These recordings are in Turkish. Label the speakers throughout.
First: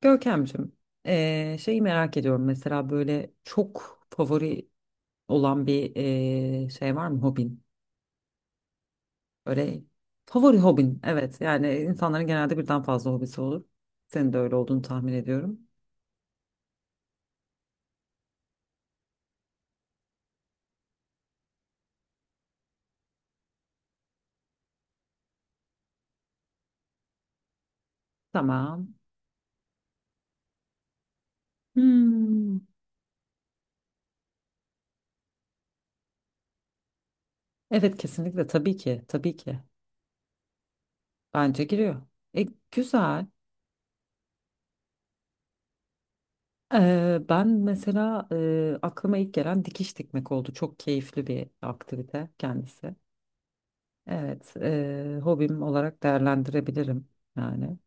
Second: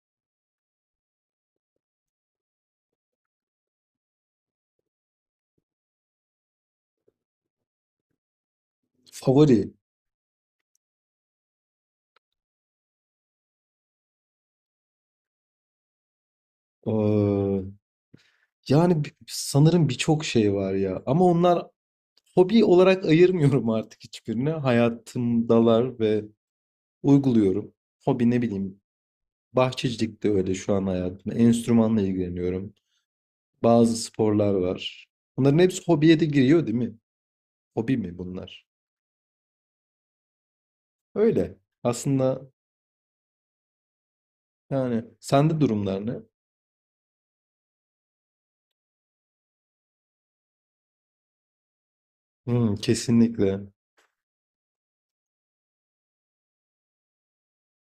Speaker 1: Görkemciğim, şeyi merak ediyorum. Mesela böyle çok favori olan bir şey var mı hobin?
Speaker 2: Favori.
Speaker 1: Böyle favori hobin, evet. Yani insanların genelde birden fazla hobisi olur. Senin de öyle olduğunu tahmin ediyorum.
Speaker 2: Ee, Yani sanırım birçok şey var ya. Ama onlar hobi olarak ayırmıyorum artık hiçbirini. Hayatımdalar ve uyguluyorum. Hobi ne bileyim.
Speaker 1: Tamam.
Speaker 2: Bahçecilik de öyle şu an hayatımda. Enstrümanla
Speaker 1: Hmm.
Speaker 2: ilgileniyorum. Bazı sporlar var. Bunların hepsi hobiye de giriyor değil mi?
Speaker 1: Evet,
Speaker 2: Hobi mi
Speaker 1: kesinlikle
Speaker 2: bunlar?
Speaker 1: tabii ki, tabii ki.
Speaker 2: Öyle.
Speaker 1: Bence giriyor.
Speaker 2: Aslında
Speaker 1: E, güzel.
Speaker 2: yani sende durumlar ne?
Speaker 1: Ben mesela aklıma ilk gelen dikiş dikmek oldu. Çok keyifli bir aktivite
Speaker 2: Hmm,
Speaker 1: kendisi.
Speaker 2: kesinlikle.
Speaker 1: Evet, hobim olarak değerlendirebilirim yani.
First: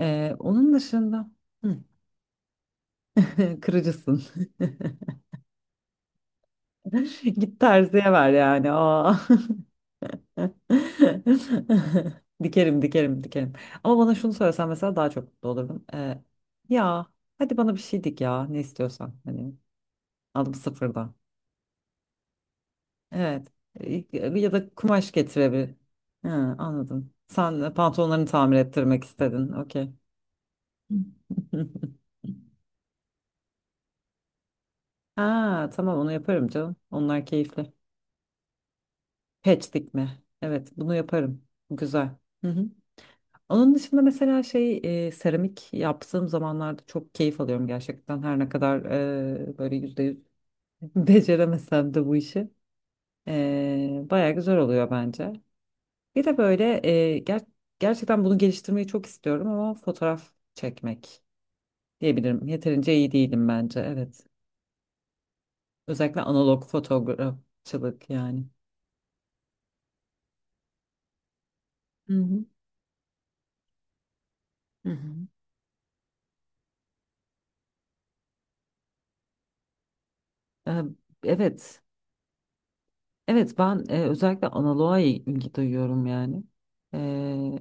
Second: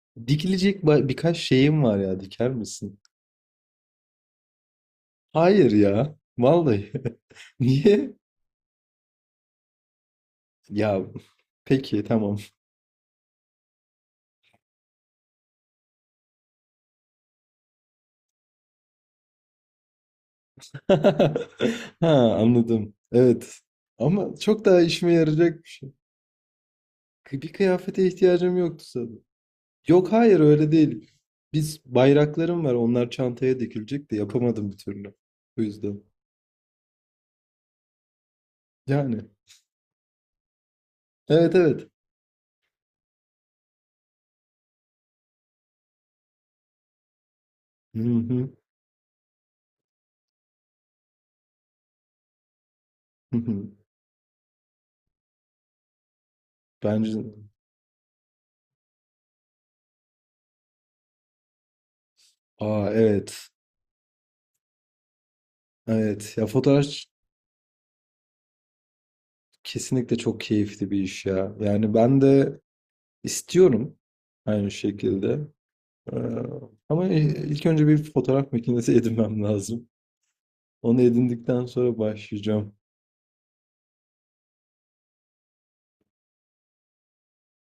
Speaker 1: Onun
Speaker 2: Dikilecek
Speaker 1: dışında.
Speaker 2: birkaç
Speaker 1: Hı,
Speaker 2: şeyim var ya diker misin?
Speaker 1: kırıcısın.
Speaker 2: Hayır ya. Vallahi.
Speaker 1: Git terziye
Speaker 2: Niye?
Speaker 1: ver yani. Aa.
Speaker 2: Ya peki tamam.
Speaker 1: Dikerim, dikerim, dikerim. Ama bana şunu söylesen mesela daha çok mutlu olurdum. Ya hadi bana bir şey dik ya, ne istiyorsan hani, aldım sıfırdan.
Speaker 2: Ha, anladım.
Speaker 1: Evet.
Speaker 2: Evet.
Speaker 1: E,
Speaker 2: Ama
Speaker 1: Ya
Speaker 2: çok
Speaker 1: da
Speaker 2: daha
Speaker 1: kumaş
Speaker 2: işime yarayacak bir
Speaker 1: getirebilir.
Speaker 2: şey.
Speaker 1: Ha, anladım.
Speaker 2: Bir
Speaker 1: Sen
Speaker 2: kıyafete
Speaker 1: pantolonlarını tamir
Speaker 2: ihtiyacım yoktu
Speaker 1: ettirmek
Speaker 2: sanırım.
Speaker 1: istedin. Okey.
Speaker 2: Yok hayır öyle değil. Biz bayraklarım var onlar çantaya dikilecek de yapamadım bir türlü. Bu
Speaker 1: Ha, tamam,
Speaker 2: yüzden.
Speaker 1: onu yaparım canım. Onlar keyifli.
Speaker 2: Yani.
Speaker 1: Patch dikme. Evet, bunu yaparım.
Speaker 2: Evet, evet.
Speaker 1: Güzel. Hı hı. Onun dışında mesela şey seramik yaptığım zamanlarda çok keyif alıyorum
Speaker 2: Hı
Speaker 1: gerçekten. Her ne
Speaker 2: hı.
Speaker 1: kadar böyle %100 beceremesem de bu işi.
Speaker 2: Hı hı.
Speaker 1: Baya güzel oluyor bence. Bir de böyle e,
Speaker 2: Bence
Speaker 1: ger- gerçekten bunu geliştirmeyi çok istiyorum ama fotoğraf çekmek diyebilirim.
Speaker 2: aa
Speaker 1: Yeterince iyi
Speaker 2: evet.
Speaker 1: değilim bence. Evet. Özellikle
Speaker 2: Evet. Ya
Speaker 1: analog
Speaker 2: fotoğraf
Speaker 1: fotoğrafçılık yani.
Speaker 2: kesinlikle çok keyifli bir iş ya. Yani
Speaker 1: Hı
Speaker 2: ben
Speaker 1: hı.
Speaker 2: de istiyorum aynı
Speaker 1: Hı hı.
Speaker 2: şekilde. Ee, ama ilk önce bir fotoğraf makinesi edinmem lazım.
Speaker 1: Ee,
Speaker 2: Onu edindikten
Speaker 1: Evet,
Speaker 2: sonra başlayacağım.
Speaker 1: evet ben özellikle analoğa ilgi duyuyorum yani. Ee,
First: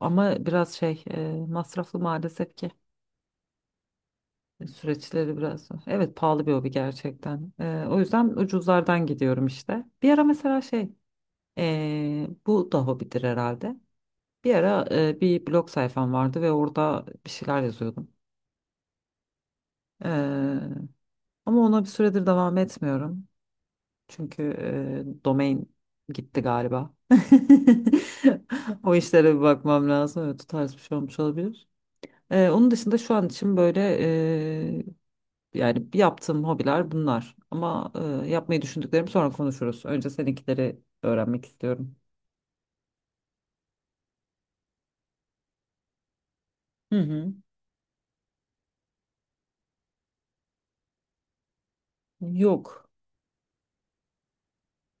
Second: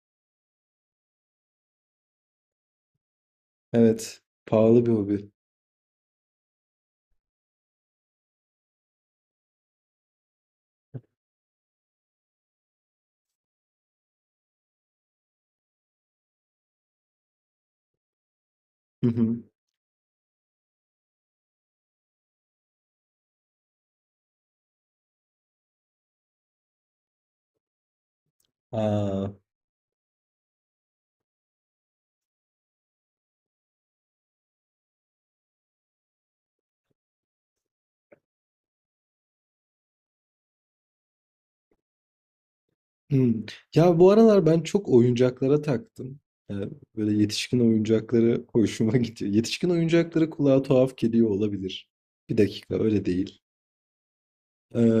Speaker 1: ama biraz şey masraflı maalesef ki
Speaker 2: Evet. Pahalı bir hobi.
Speaker 1: süreçleri biraz. Evet, pahalı bir hobi gerçekten. O yüzden ucuzlardan gidiyorum işte. Bir ara mesela şey bu da hobidir herhalde. Bir ara bir blog sayfam vardı ve orada bir şeyler yazıyordum.
Speaker 2: Hı hı.
Speaker 1: Ee, ama ona bir süredir devam etmiyorum. Çünkü domain gitti galiba. O
Speaker 2: Aa,
Speaker 1: işlere bir bakmam lazım. Evet, o tarz bir şey olmuş olabilir. Onun dışında şu an için böyle yani yaptığım hobiler bunlar. Ama yapmayı düşündüklerimi sonra konuşuruz. Önce seninkileri öğrenmek istiyorum.
Speaker 2: hı. Ya bu aralar ben çok oyuncaklara taktım. Ee,
Speaker 1: Hı
Speaker 2: böyle
Speaker 1: hı.
Speaker 2: yetişkin oyuncakları hoşuma gidiyor. Yetişkin oyuncakları kulağa tuhaf geliyor olabilir. Bir dakika
Speaker 1: Yok.
Speaker 2: öyle değil.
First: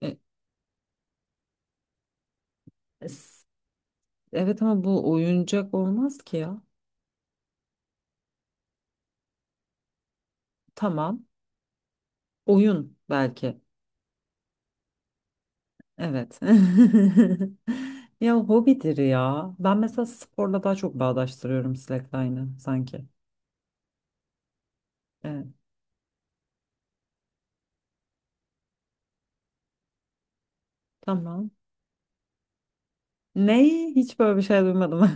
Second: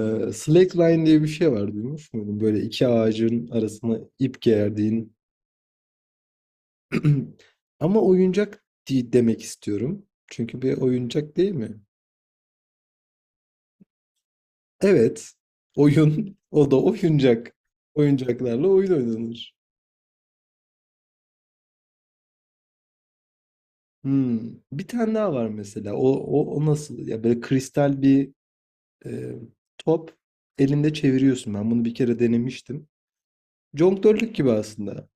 Speaker 1: E,
Speaker 2: slackline diye bir şey var duymuş muydun? Böyle iki
Speaker 1: s-
Speaker 2: ağacın arasına ip
Speaker 1: evet ama bu
Speaker 2: gerdiğin.
Speaker 1: oyuncak olmaz ki ya.
Speaker 2: Ama oyuncak değil demek istiyorum. Çünkü bir
Speaker 1: Tamam.
Speaker 2: oyuncak değil mi?
Speaker 1: Oyun belki.
Speaker 2: Evet. Oyun.
Speaker 1: Evet.
Speaker 2: O da oyuncak.
Speaker 1: Ya
Speaker 2: Oyuncaklarla oyun
Speaker 1: hobidir ya.
Speaker 2: oynanır.
Speaker 1: Ben mesela sporla daha çok bağdaştırıyorum slackline'ı sanki.
Speaker 2: Hmm. Bir tane daha
Speaker 1: Evet.
Speaker 2: var mesela. O nasıl? Ya böyle kristal bir e, top elinde
Speaker 1: Tamam.
Speaker 2: çeviriyorsun. Ben bunu bir kere denemiştim.
Speaker 1: Ney? Hiç
Speaker 2: Jonglörlük
Speaker 1: böyle bir
Speaker 2: gibi
Speaker 1: şey
Speaker 2: aslında.
Speaker 1: duymadım.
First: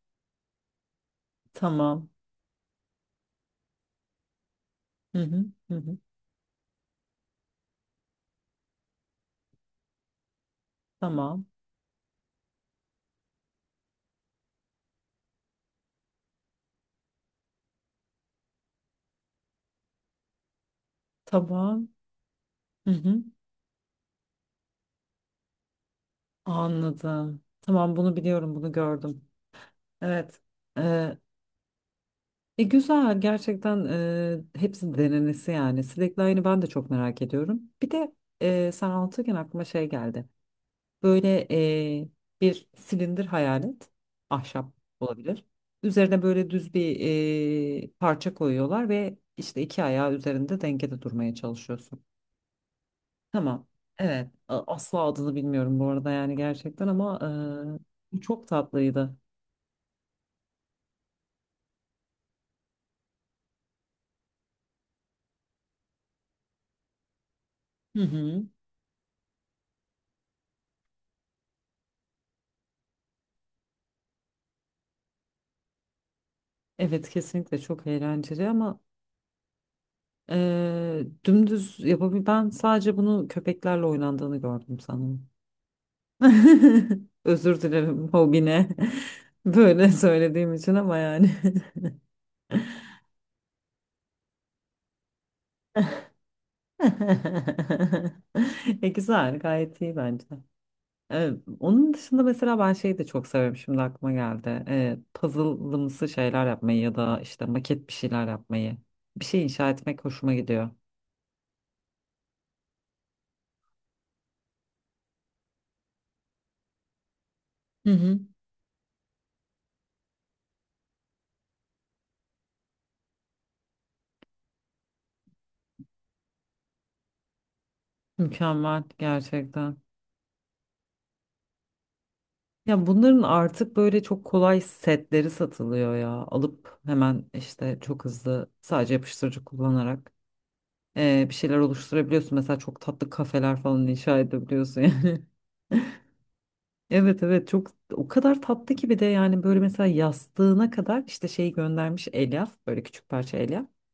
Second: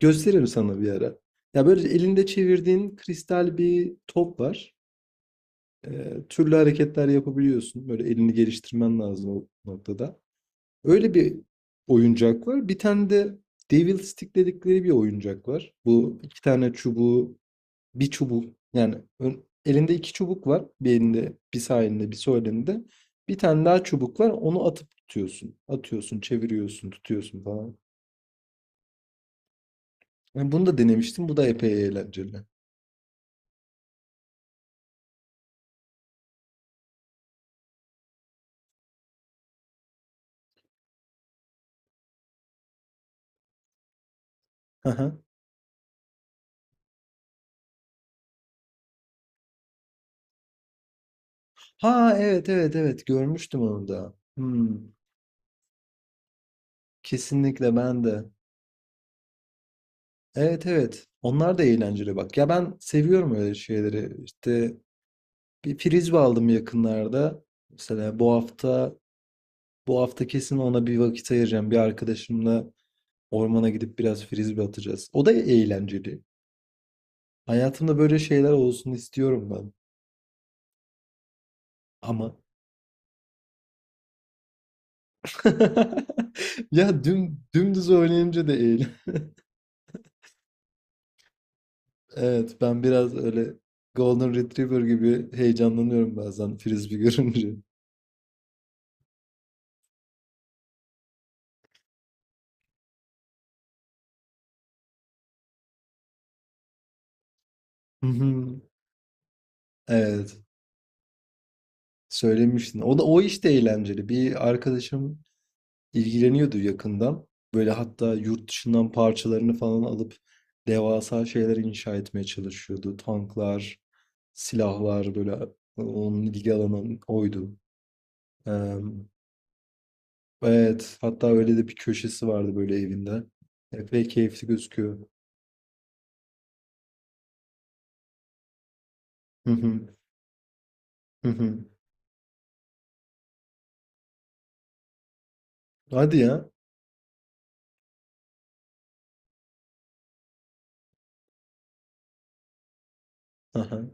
Speaker 2: Gösteririm sana bir ara. Ya böyle
Speaker 1: Tamam.
Speaker 2: elinde çevirdiğin kristal bir top var.
Speaker 1: Hı hı, hı hı.
Speaker 2: Türlü hareketler yapabiliyorsun. Böyle elini geliştirmen lazım o noktada. Öyle bir
Speaker 1: Tamam.
Speaker 2: oyuncak var. Bir tane de Devil Stick dedikleri bir oyuncak var. Bu iki tane çubuğu, bir çubuk yani elinde iki çubuk var. Bir elinde, bir sağ
Speaker 1: Tamam.
Speaker 2: elinde, bir sol elinde.
Speaker 1: Hı hı.
Speaker 2: Bir tane daha çubuk var. Onu atıp tutuyorsun. Atıyorsun, çeviriyorsun,
Speaker 1: Anladım,
Speaker 2: tutuyorsun falan.
Speaker 1: tamam, bunu biliyorum, bunu gördüm. Evet.
Speaker 2: Yani bunu da
Speaker 1: Ee,
Speaker 2: denemiştim. Bu da epey eğlenceli.
Speaker 1: Güzel gerçekten, hepsi denenesi yani. Slackline'ı ben de çok merak ediyorum. Bir de sen anlatırken aklıma şey geldi. Böyle bir silindir hayal et. Ahşap
Speaker 2: Hı.
Speaker 1: olabilir. Üzerine böyle düz bir parça koyuyorlar ve işte iki ayağı üzerinde dengede durmaya çalışıyorsun.
Speaker 2: Ha, evet evet evet görmüştüm
Speaker 1: Tamam.
Speaker 2: onu da.
Speaker 1: Evet.
Speaker 2: Hmm,
Speaker 1: Asla adını bilmiyorum bu arada, yani gerçekten, ama
Speaker 2: kesinlikle ben
Speaker 1: bu
Speaker 2: de.
Speaker 1: çok tatlıydı.
Speaker 2: Evet evet onlar da eğlenceli bak. Ya ben seviyorum öyle şeyleri. İşte bir frisbee aldım yakınlarda.
Speaker 1: Hı
Speaker 2: Mesela bu
Speaker 1: hı.
Speaker 2: hafta bu hafta kesin ona bir vakit ayıracağım. Bir arkadaşımla ormana gidip biraz frisbee atacağız. O da eğlenceli.
Speaker 1: Evet, kesinlikle çok
Speaker 2: Hayatımda böyle
Speaker 1: eğlenceli,
Speaker 2: şeyler
Speaker 1: ama
Speaker 2: olsun istiyorum ben.
Speaker 1: dümdüz yapabil
Speaker 2: Ama
Speaker 1: ben sadece bunu köpeklerle oynandığını gördüm sanırım.
Speaker 2: ya
Speaker 1: Özür
Speaker 2: dümdüz
Speaker 1: dilerim
Speaker 2: oynayınca da
Speaker 1: hobine.
Speaker 2: eğlenceli.
Speaker 1: Böyle söylediğim için, ama yani.
Speaker 2: Evet, ben biraz öyle Golden Retriever gibi heyecanlanıyorum bazen frisbee görünce.
Speaker 1: Güzel, gayet iyi bence. E, onun dışında mesela ben şeyi de çok severim. Şimdi aklıma geldi. Puzzle'ımsı şeyler yapmayı ya da işte maket bir
Speaker 2: Hı
Speaker 1: şeyler
Speaker 2: hı.
Speaker 1: yapmayı. Bir şey inşa etmek hoşuma
Speaker 2: Evet,
Speaker 1: gidiyor.
Speaker 2: söylemiştin. O iş de eğlenceli. Bir arkadaşım ilgileniyordu yakından. Böyle
Speaker 1: Hı
Speaker 2: hatta
Speaker 1: hı.
Speaker 2: yurt dışından parçalarını falan alıp devasa şeyler inşa etmeye çalışıyordu. Tanklar, silahlar böyle onun ilgi alanı oydu. Eee,
Speaker 1: Mükemmel gerçekten.
Speaker 2: evet, hatta öyle de bir köşesi vardı böyle
Speaker 1: Ya bunların
Speaker 2: evinde.
Speaker 1: artık böyle
Speaker 2: Epey
Speaker 1: çok
Speaker 2: keyifli
Speaker 1: kolay
Speaker 2: gözüküyor.
Speaker 1: setleri satılıyor ya. Alıp hemen işte çok hızlı sadece yapıştırıcı
Speaker 2: Hı hı,
Speaker 1: kullanarak
Speaker 2: hı
Speaker 1: bir şeyler
Speaker 2: hı.
Speaker 1: oluşturabiliyorsun. Mesela çok tatlı kafeler falan inşa edebiliyorsun yani.
Speaker 2: Hadi ya.
Speaker 1: Evet evet, çok. O kadar tatlı ki, bir de yani böyle mesela yastığına kadar işte şey göndermiş elyaf, böyle küçük parça elyaf.
Speaker 2: Aha.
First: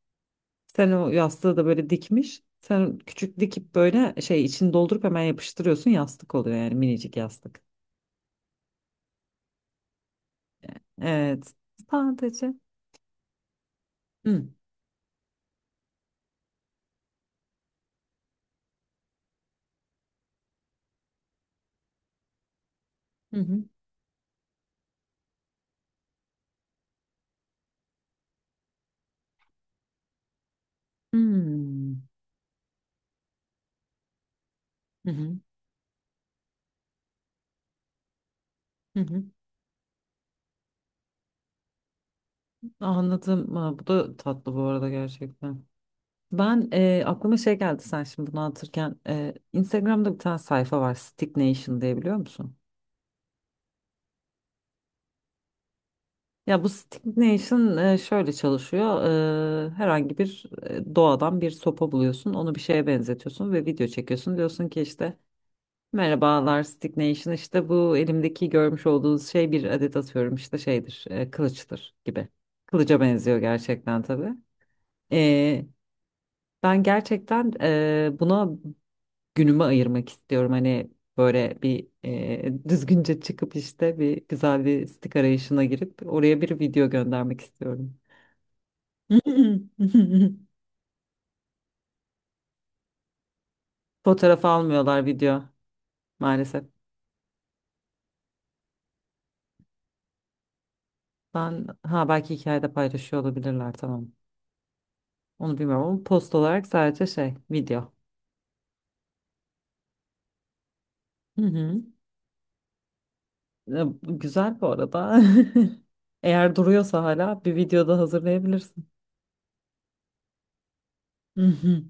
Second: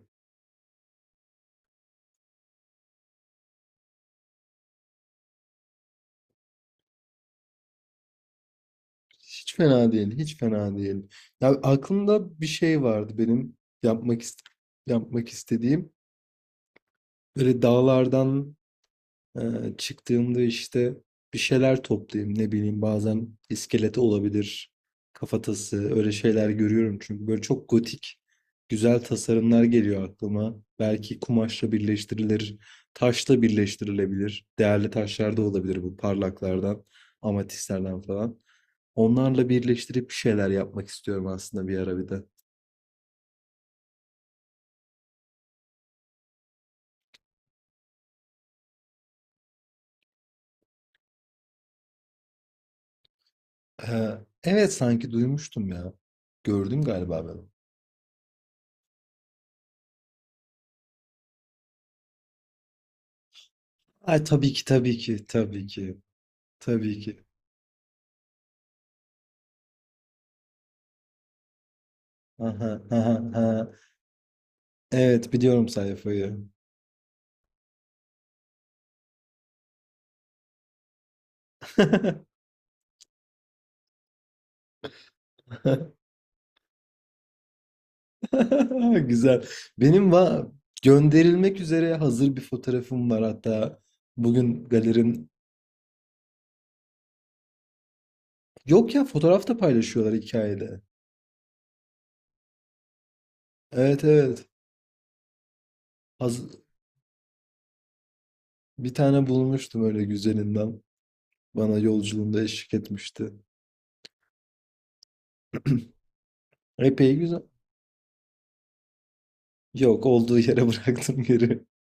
Speaker 1: Sen o yastığı da böyle dikmiş. Sen küçük dikip böyle şey içini doldurup hemen yapıştırıyorsun, yastık oluyor yani, minicik yastık.
Speaker 2: Hiç fena değil, hiç fena değil. Ya
Speaker 1: Evet.
Speaker 2: aklımda bir
Speaker 1: Sadece.
Speaker 2: şey vardı benim yapmak ist
Speaker 1: Hı
Speaker 2: yapmak istediğim. Böyle dağlardan e, çıktığımda işte bir şeyler toplayayım. Ne bileyim bazen
Speaker 1: hı hı.
Speaker 2: iskeleti olabilir, kafatası öyle şeyler görüyorum. Çünkü böyle çok gotik güzel tasarımlar geliyor aklıma. Belki kumaşla
Speaker 1: Hmm.
Speaker 2: birleştirilir, taşla birleştirilebilir. Değerli
Speaker 1: Hı
Speaker 2: taşlar
Speaker 1: hı.
Speaker 2: da olabilir bu parlaklardan, amatistlerden falan.
Speaker 1: Hı hı.
Speaker 2: Onlarla birleştirip bir şeyler yapmak istiyorum aslında bir ara bir de.
Speaker 1: Anladım. Ha, bu da tatlı bu arada gerçekten. Ben aklıma şey geldi sen şimdi bunu anlatırken, Instagram'da bir tane sayfa var Stick Nation diye, biliyor musun?
Speaker 2: Ee, evet sanki duymuştum ya.
Speaker 1: Ya bu
Speaker 2: Gördüm
Speaker 1: Stick
Speaker 2: galiba ben onu.
Speaker 1: Nation şöyle çalışıyor: herhangi bir doğadan bir sopa buluyorsun, onu bir şeye benzetiyorsun ve video
Speaker 2: Ay
Speaker 1: çekiyorsun,
Speaker 2: tabii ki
Speaker 1: diyorsun ki
Speaker 2: tabii
Speaker 1: işte
Speaker 2: ki tabii ki
Speaker 1: merhabalar Stick
Speaker 2: tabii ki.
Speaker 1: Nation, işte bu elimdeki görmüş olduğunuz şey bir adet, atıyorum işte şeydir, kılıçtır gibi,
Speaker 2: Aha,
Speaker 1: kılıca
Speaker 2: aha,
Speaker 1: benziyor
Speaker 2: aha.
Speaker 1: gerçekten tabii.
Speaker 2: Evet
Speaker 1: E,
Speaker 2: biliyorum sayfayı.
Speaker 1: Ben gerçekten buna günümü ayırmak istiyorum. Hani böyle bir düzgünce çıkıp, işte bir güzel bir stik arayışına girip oraya bir video göndermek istiyorum.
Speaker 2: Güzel. Benim va gönderilmek üzere hazır bir fotoğrafım var hatta
Speaker 1: Fotoğraf
Speaker 2: bugün
Speaker 1: almıyorlar,
Speaker 2: galerin.
Speaker 1: video maalesef.
Speaker 2: Yok ya fotoğraf da paylaşıyorlar hikayede.
Speaker 1: Ben ha belki hikayede paylaşıyor olabilirler,
Speaker 2: Evet
Speaker 1: tamam.
Speaker 2: evet.
Speaker 1: Onu bilmiyorum, ama post
Speaker 2: Haz-
Speaker 1: olarak sadece şey, video.
Speaker 2: bir tane bulmuştum öyle güzelinden.
Speaker 1: Hı
Speaker 2: Bana
Speaker 1: hı.
Speaker 2: yolculuğumda eşlik etmişti.
Speaker 1: E, bu güzel bu arada. Eğer duruyorsa
Speaker 2: Epey güzel.
Speaker 1: hala, bir videoda hazırlayabilirsin.
Speaker 2: Yok, olduğu yere bıraktım
Speaker 1: Hı
Speaker 2: geri.
Speaker 1: hı.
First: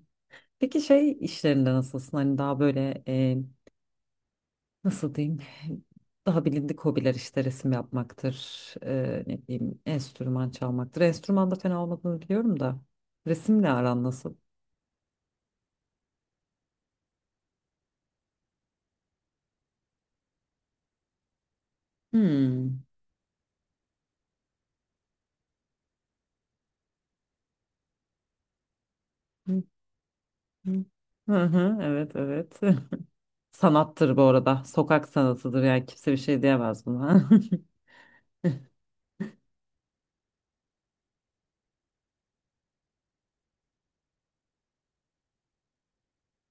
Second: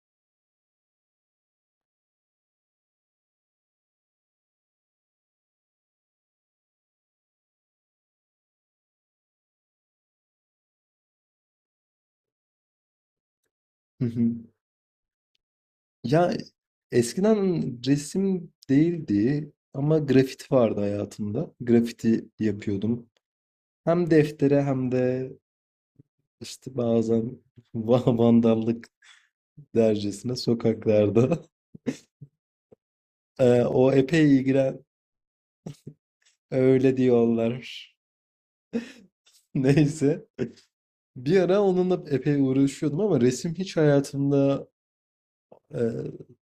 Speaker 1: Peki, şey işlerinde nasılsın? Hani daha böyle, nasıl diyeyim, daha bilindik hobiler, işte resim yapmaktır, ne diyeyim, enstrüman çalmaktır. Enstrüman da fena olmadığını biliyorum da, resimle aran
Speaker 2: Hı hı.
Speaker 1: nasıl?
Speaker 2: Ya eskiden resim değildi ama grafit vardı hayatımda. Grafiti
Speaker 1: Hmm.
Speaker 2: yapıyordum. Hem deftere hem de işte bazen vandallık
Speaker 1: Hı
Speaker 2: dercesine
Speaker 1: hı.
Speaker 2: sokaklarda.
Speaker 1: Hı hı. Evet, evet.
Speaker 2: O
Speaker 1: Sanattır bu
Speaker 2: epey
Speaker 1: arada,
Speaker 2: ilgilen
Speaker 1: sokak sanatıdır, yani kimse bir şey diyemez
Speaker 2: öyle
Speaker 1: buna.
Speaker 2: diyorlar. Neyse. Bir ara onunla epey uğraşıyordum ama resim hiç hayatımda Ee,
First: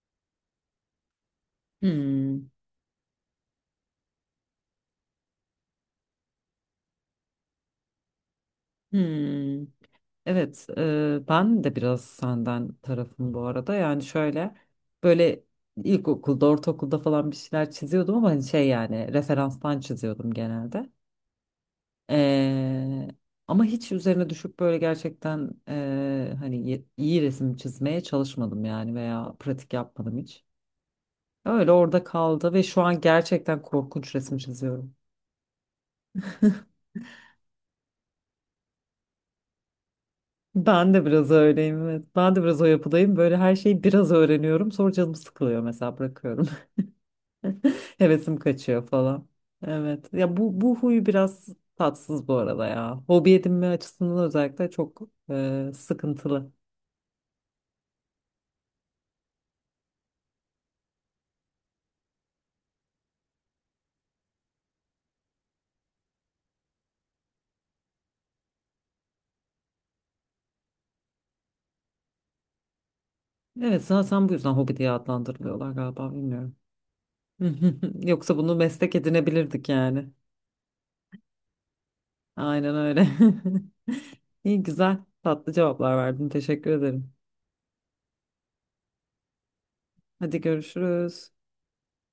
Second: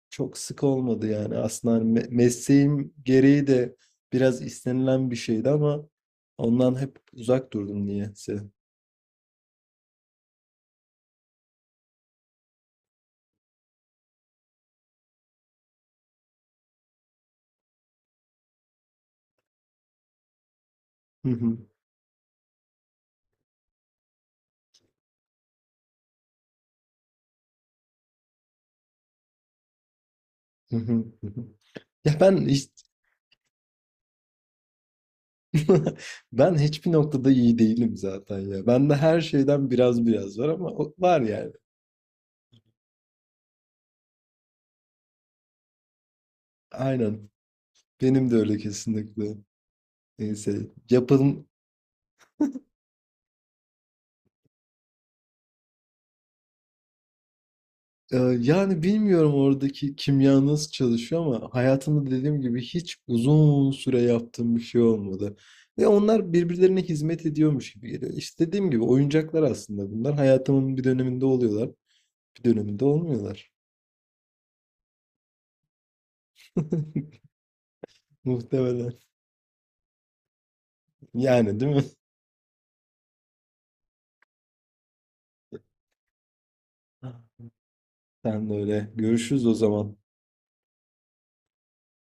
Speaker 2: çok sık olmadı yani aslında hani
Speaker 1: Hmm.
Speaker 2: mesleğim gereği de biraz istenilen bir şeydi ama ondan hep uzak durdum niyeyse.
Speaker 1: Hmm. Evet, ben de biraz senden tarafım bu arada. Yani şöyle, böyle ilkokulda, ortaokulda falan bir şeyler çiziyordum ama, hani şey yani, referanstan çiziyordum genelde.
Speaker 2: Hı hı,
Speaker 1: E, ama hiç üzerine düşüp böyle gerçekten, hani iyi resim çizmeye çalışmadım yani, veya pratik yapmadım hiç.
Speaker 2: hı hı, hı hı.
Speaker 1: Öyle orada
Speaker 2: Ya ben
Speaker 1: kaldı ve
Speaker 2: hiç
Speaker 1: şu an gerçekten korkunç resim çiziyorum.
Speaker 2: ben hiçbir noktada iyi değilim zaten ya. Bende her şeyden biraz biraz var ama
Speaker 1: Ben de
Speaker 2: var
Speaker 1: biraz
Speaker 2: yani.
Speaker 1: öyleyim, evet. Ben de biraz o yapıdayım. Böyle her şeyi biraz öğreniyorum. Sonra canım sıkılıyor mesela, bırakıyorum.
Speaker 2: Aynen. Benim de
Speaker 1: Hevesim
Speaker 2: öyle
Speaker 1: kaçıyor falan.
Speaker 2: kesinlikle.
Speaker 1: Evet. Ya, bu
Speaker 2: Neyse.
Speaker 1: bu huyu biraz tatsız bu arada ya. Hobi edinme açısından özellikle çok sıkıntılı.
Speaker 2: Yani bilmiyorum oradaki kimya nasıl çalışıyor ama hayatımda dediğim gibi hiç uzun süre yaptığım bir şey olmadı. Ve onlar birbirlerine hizmet ediyormuş gibi geliyor. İşte dediğim gibi oyuncaklar aslında bunlar. Hayatımın bir döneminde oluyorlar, bir döneminde olmuyorlar.
Speaker 1: Evet, zaten bu yüzden hobi diye adlandırılıyorlar galiba, bilmiyorum. Yoksa bunu meslek
Speaker 2: Muhtemelen.
Speaker 1: edinebilirdik yani.
Speaker 2: Yani değil mi?
Speaker 1: Aynen öyle. İyi, güzel, tatlı cevaplar verdin. Teşekkür ederim.
Speaker 2: Sen de öyle. Görüşürüz o zaman.
Speaker 1: Hadi, görüşürüz.